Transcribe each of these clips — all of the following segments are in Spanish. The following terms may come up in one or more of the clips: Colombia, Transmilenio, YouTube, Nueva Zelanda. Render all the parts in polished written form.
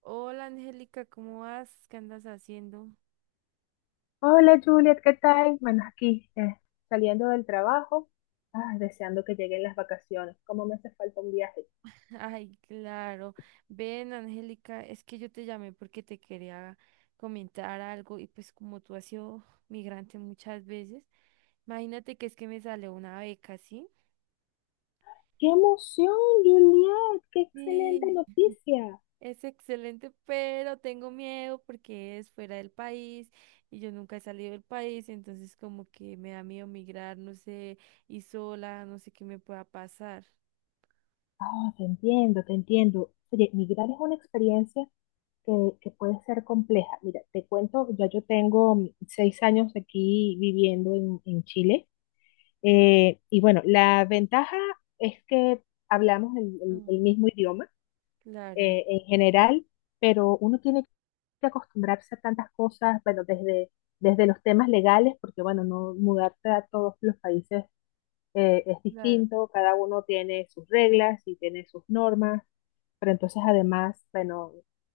Hola Angélica, ¿cómo vas? ¿Qué andas haciendo? Hola Juliet, ¿qué tal? Bueno, aquí saliendo del trabajo, deseando que lleguen las vacaciones. ¿Cómo me hace falta un viaje? Ay, claro. Ven, Angélica, es que yo te llamé porque te quería comentar algo y pues como tú has sido migrante muchas veces, imagínate que es que me sale una beca, ¿sí? ¡Qué emoción, Juliet! ¡Qué excelente Sí, noticia! es excelente, pero tengo miedo porque es fuera del país y yo nunca he salido del país, entonces como que me da miedo migrar, no sé, y sola, no sé qué me pueda pasar. Ah, te entiendo, te entiendo. Oye, migrar es una experiencia que, que puede ser compleja. Mira, te cuento, ya yo tengo 6 años aquí viviendo en Chile. Y bueno, la ventaja es que hablamos el Mm, mismo idioma. claro, En general, pero uno tiene que acostumbrarse a tantas cosas, bueno, desde los temas legales, porque bueno, no mudarte a todos los países es claro. distinto, cada uno tiene sus reglas y tiene sus normas, pero entonces además, bueno,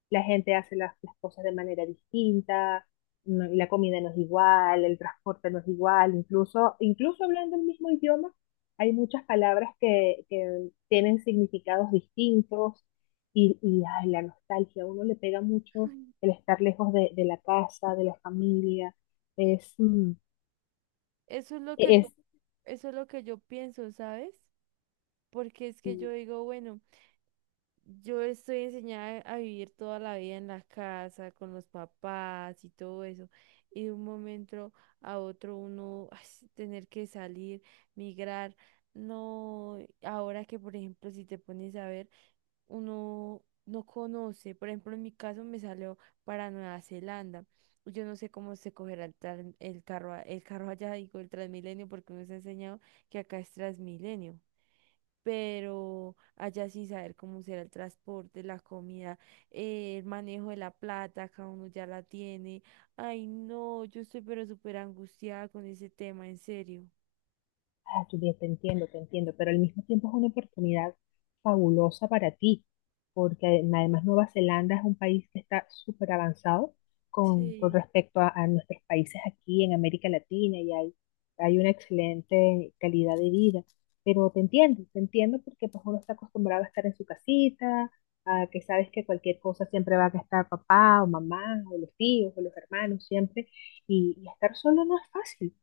la gente hace las cosas de manera distinta, la comida no es igual, el transporte no es igual, incluso hablando el mismo idioma, hay muchas palabras que tienen significados distintos ay, la nostalgia, a uno le pega mucho el estar lejos de la casa, de la familia, es, mm, Eso es lo que e-, yo, es eso es lo que yo pienso, ¿sabes? Porque es que mm, yo digo, bueno, yo estoy enseñada a vivir toda la vida en la casa, con los papás y todo eso. Y de un momento a otro uno ay, sí, tener que salir, migrar. No, ahora que por ejemplo, si te pones a ver, uno no conoce. Por ejemplo, en mi caso me salió para Nueva Zelanda. Yo no sé cómo se cogerá el carro, el carro allá, digo, el Transmilenio, porque nos ha enseñado que acá es Transmilenio. Pero allá sin saber cómo será el transporte, la comida, el manejo de la plata, cada uno ya la tiene. Ay, no, yo estoy pero súper angustiada con ese tema, en serio. Ah, tú bien te entiendo, pero al mismo tiempo es una oportunidad fabulosa para ti, porque además Nueva Zelanda es un país que está súper avanzado con Sí. respecto a nuestros países aquí en América Latina y hay una excelente calidad de vida. Pero te entiendo porque pues uno está acostumbrado a estar en su casita, a que sabes que cualquier cosa siempre va a estar papá o mamá o los tíos o los hermanos siempre, y estar solo no es fácil.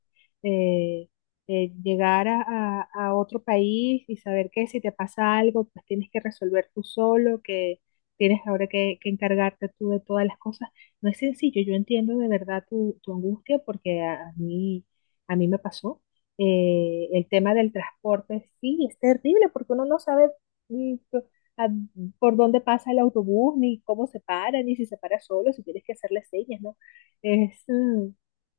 Eh, Llegar a otro país y saber que si te pasa algo, pues tienes que resolver tú solo, que tienes ahora que encargarte tú de todas las cosas. No es sencillo, yo entiendo de verdad tu angustia porque a mí me pasó. El tema del transporte, sí, es terrible porque uno no sabe mm, p- a- por dónde pasa el autobús, ni cómo se para, ni si se para solo, si tienes que hacerle señas, ¿no? Es, mm,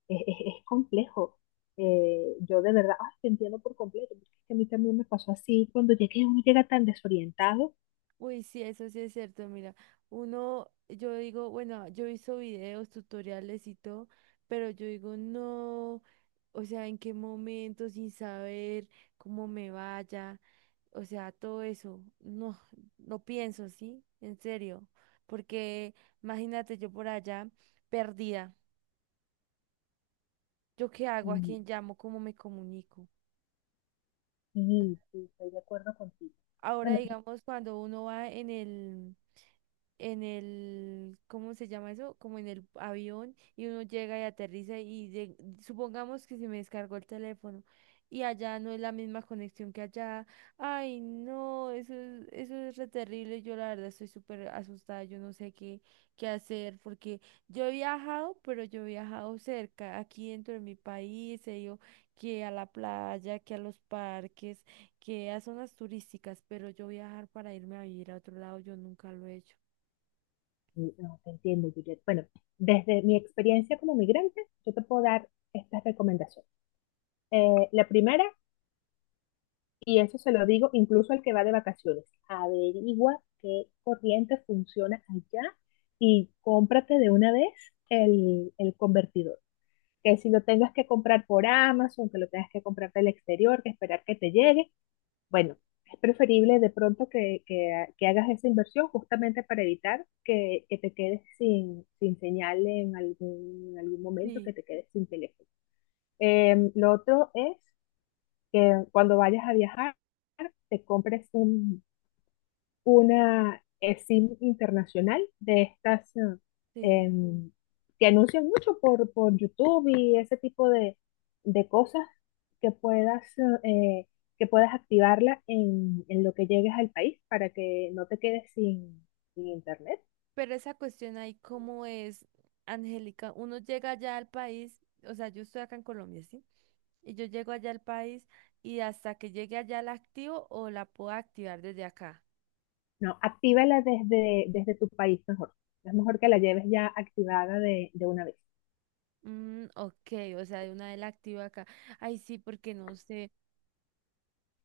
es- Es complejo. Yo de verdad, ay, te entiendo por completo, porque es que a mí también me pasó así, cuando llegué uno llega tan desorientado, Uy, sí, eso sí es cierto, mira, uno, yo digo, bueno, yo he visto videos, tutoriales y todo, pero yo digo, no, o sea, en qué momento, sin saber cómo me vaya, o sea, todo eso, no, no pienso, ¿sí? En serio, porque imagínate yo por allá, perdida, ¿yo qué hago? ¿A y quién llamo? ¿Cómo me comunico? sí, sí, estoy de acuerdo contigo. Ahora, Bueno, yo- digamos, cuando uno va en el, ¿cómo se llama eso? Como en el avión y uno llega y aterriza y supongamos que se me descargó el teléfono y allá no es la misma conexión que allá. Ay, no, eso es re terrible. Yo la verdad estoy súper asustada, yo no sé qué hacer porque yo he viajado, pero yo he viajado cerca, aquí dentro de mi país, he ido que a la playa, que a los parques que a zonas turísticas, pero yo viajar para irme a vivir a otro lado, yo nunca lo he hecho. sí, no, te entiendo, Juliet. Bueno, desde mi experiencia como migrante, yo te puedo dar estas recomendaciones. La primera, y eso se lo digo incluso al que va de vacaciones, averigua qué corriente funciona allá y cómprate de una vez el convertidor, que si lo tengas que comprar por Amazon, que lo tengas que comprar del exterior, que esperar que te llegue, bueno, es preferible de pronto que, que hagas esa inversión justamente para evitar que te quedes sin, sin señal en algún momento, que Sí, te quedes sin teléfono. Lo otro es que cuando vayas a viajar, te compres una SIM internacional de estas sí, em, que anuncian mucho por YouTube y ese tipo de cosas que puedas, eh, que puedas activarla en lo que llegues al país para que no te quedes sin, sin internet. pero esa cuestión ahí, ¿cómo es, Angélica? Uno llega allá al país, o sea, yo estoy acá en Colombia, ¿sí? Y yo llego allá al país y hasta que llegue allá la activo o la puedo activar desde acá. No, actívala desde tu país mejor. Es mejor que la lleves ya activada de una vez. Mm, ok, o sea, de una vez la activo acá. Ay, sí, porque no sé,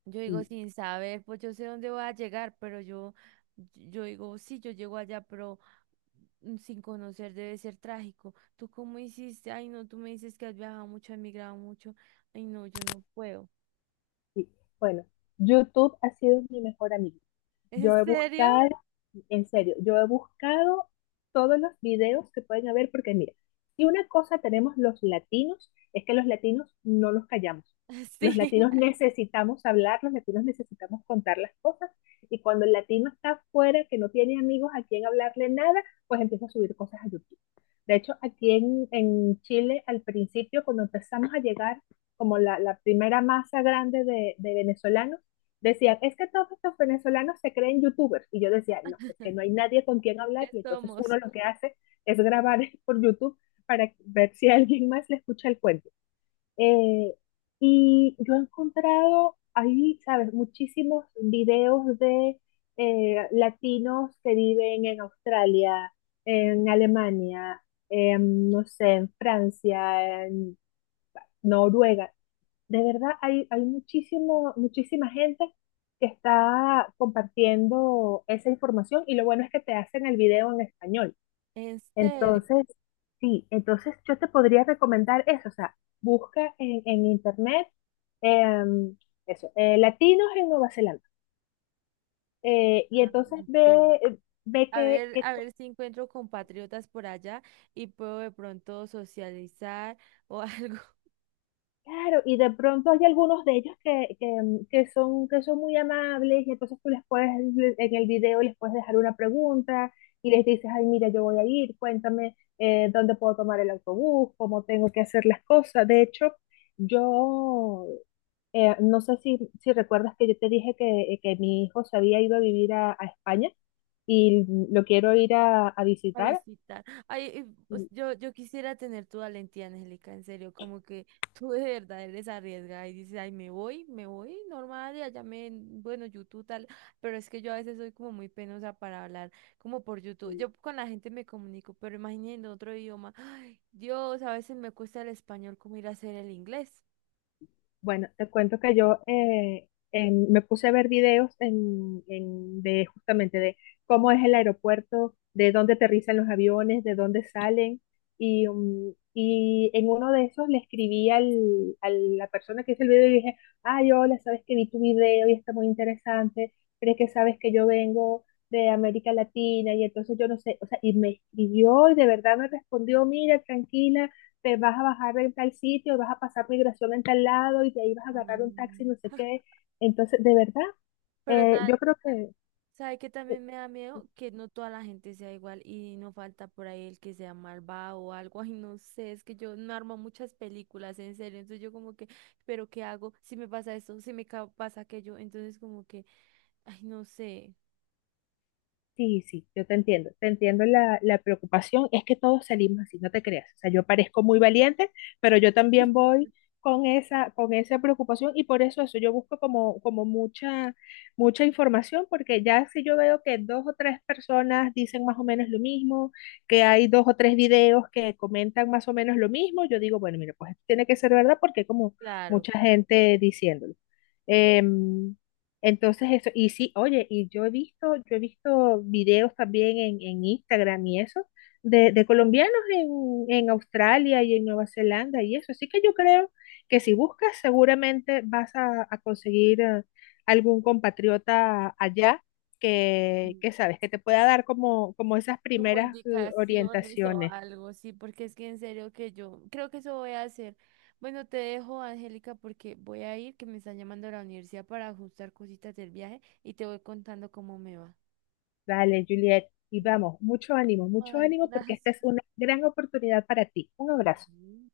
yo digo Y, sin saber, pues yo sé dónde voy a llegar, yo digo, sí, yo llego allá, pero sin conocer debe ser trágico. ¿Tú cómo hiciste? Ay, no, tú me dices que has viajado mucho, has migrado mucho. Ay, no, yo no puedo. y, bueno, YouTube ha sido mi mejor amigo. ¿En Yo he serio? buscado, en serio, yo he buscado todos los videos que pueden haber, porque mira, si una cosa tenemos los latinos, es que los latinos no nos callamos. Los Sí, latinos necesitamos hablar, los latinos necesitamos contar las cosas, y cuando el latino está afuera, que no tiene amigos a quien hablarle nada, pues empieza a subir cosas a YouTube. De hecho, aquí en Chile, al principio, cuando empezamos a llegar como la primera masa grande de venezolanos, decían, es que todos estos venezolanos se creen youtubers. Y yo decía, no, es que no hay nadie con quien ya hablar y entonces somos. uno lo que hace es grabar por YouTube para ver si alguien más le escucha el cuento. Eh, y yo he encontrado ahí, sabes, muchísimos videos de latinos que viven en Australia, en Alemania, en, no sé, en Francia, en Noruega, de verdad, hay muchísimo, muchísima gente que está compartiendo esa información y lo bueno es que te hacen el video en español. ¿En serio? Entonces, sí, entonces yo te podría recomendar eso, o sea, busca en internet em, eso, latinos en Nueva Zelanda y Ah, entonces ok. Ve qué, qué... A ver si encuentro compatriotas por allá y puedo de pronto socializar o algo. Claro, y de pronto hay algunos de ellos que son muy amables y entonces tú les puedes, en el video les puedes dejar una pregunta y les dices, ay, mira, yo voy a ir, cuéntame dónde puedo tomar el autobús, cómo tengo que hacer las cosas. De hecho, yo no sé si, si recuerdas que yo te dije que mi hijo se había ido a vivir a España y lo quiero ir a A visitar. visitar. Ay, yo quisiera tener tu valentía, Angélica, en serio, como que tú de verdad eres arriesgada y dices, ay, me voy, normal, y allá me, bueno, YouTube tal, pero es que yo a veces soy como muy penosa para hablar, como por YouTube. Yo con la gente me comunico, pero imagínate en otro idioma, ay, Dios, a veces me cuesta el español como ir a hacer el inglés. Bueno, te cuento que yo me puse a ver videos de justamente de cómo es el aeropuerto, de dónde aterrizan los aviones, de dónde salen. Y y en uno de esos le escribí a la persona que hizo el video y dije, ay, hola, sabes que vi tu video y está muy interesante, pero es que sabes que yo vengo de América Latina y entonces yo no sé, o sea, y me escribió y de verdad me respondió, mira, tranquila, te vas a bajar en tal sitio, y vas a pasar migración en tal lado y de ahí vas a agarrar un taxi, no Ah. sé qué. Entonces, de verdad, Pero, ta- yo creo que, Sabe que que- también me da miedo que no toda la gente sea igual y no falta por ahí el que sea malvado o algo. Ay, no sé, es que yo no armo muchas películas, en serio. Entonces yo como que, ¿pero qué hago? Si me pasa esto, si me pasa aquello. Entonces como que, ay, no sé. Sí, sí, yo te entiendo la preocupación, es que todos salimos así, no te creas, o sea, yo parezco muy valiente, pero yo también voy con esa preocupación y por eso yo busco como, como mucha, mucha información, porque ya si yo veo que dos o tres personas dicen más o menos lo mismo, que hay dos o tres videos que comentan más o menos lo mismo, yo digo, bueno, mira, pues esto tiene que ser verdad porque hay como Claro, mucha claro. gente diciéndolo. Em, entonces eso, y sí, oye, y yo he visto videos también en Instagram y eso, de colombianos en Australia y en Nueva Zelanda y eso. Así que yo creo que si buscas, seguramente vas a conseguir algún compatriota allá Mm. que sabes, que te pueda dar como, como esas Como primeras indicaciones o orientaciones. algo, sí, porque es que en serio que yo creo que eso voy a hacer. Bueno, te dejo, Angélica, porque voy a ir, que me están llamando a la universidad para ajustar cositas del viaje y te voy contando cómo me va. Dale, Juliet, y Vale. vamos, mucho Ay, ánimo porque gracias. esta es una gran oportunidad para ti. Un abrazo. Ay,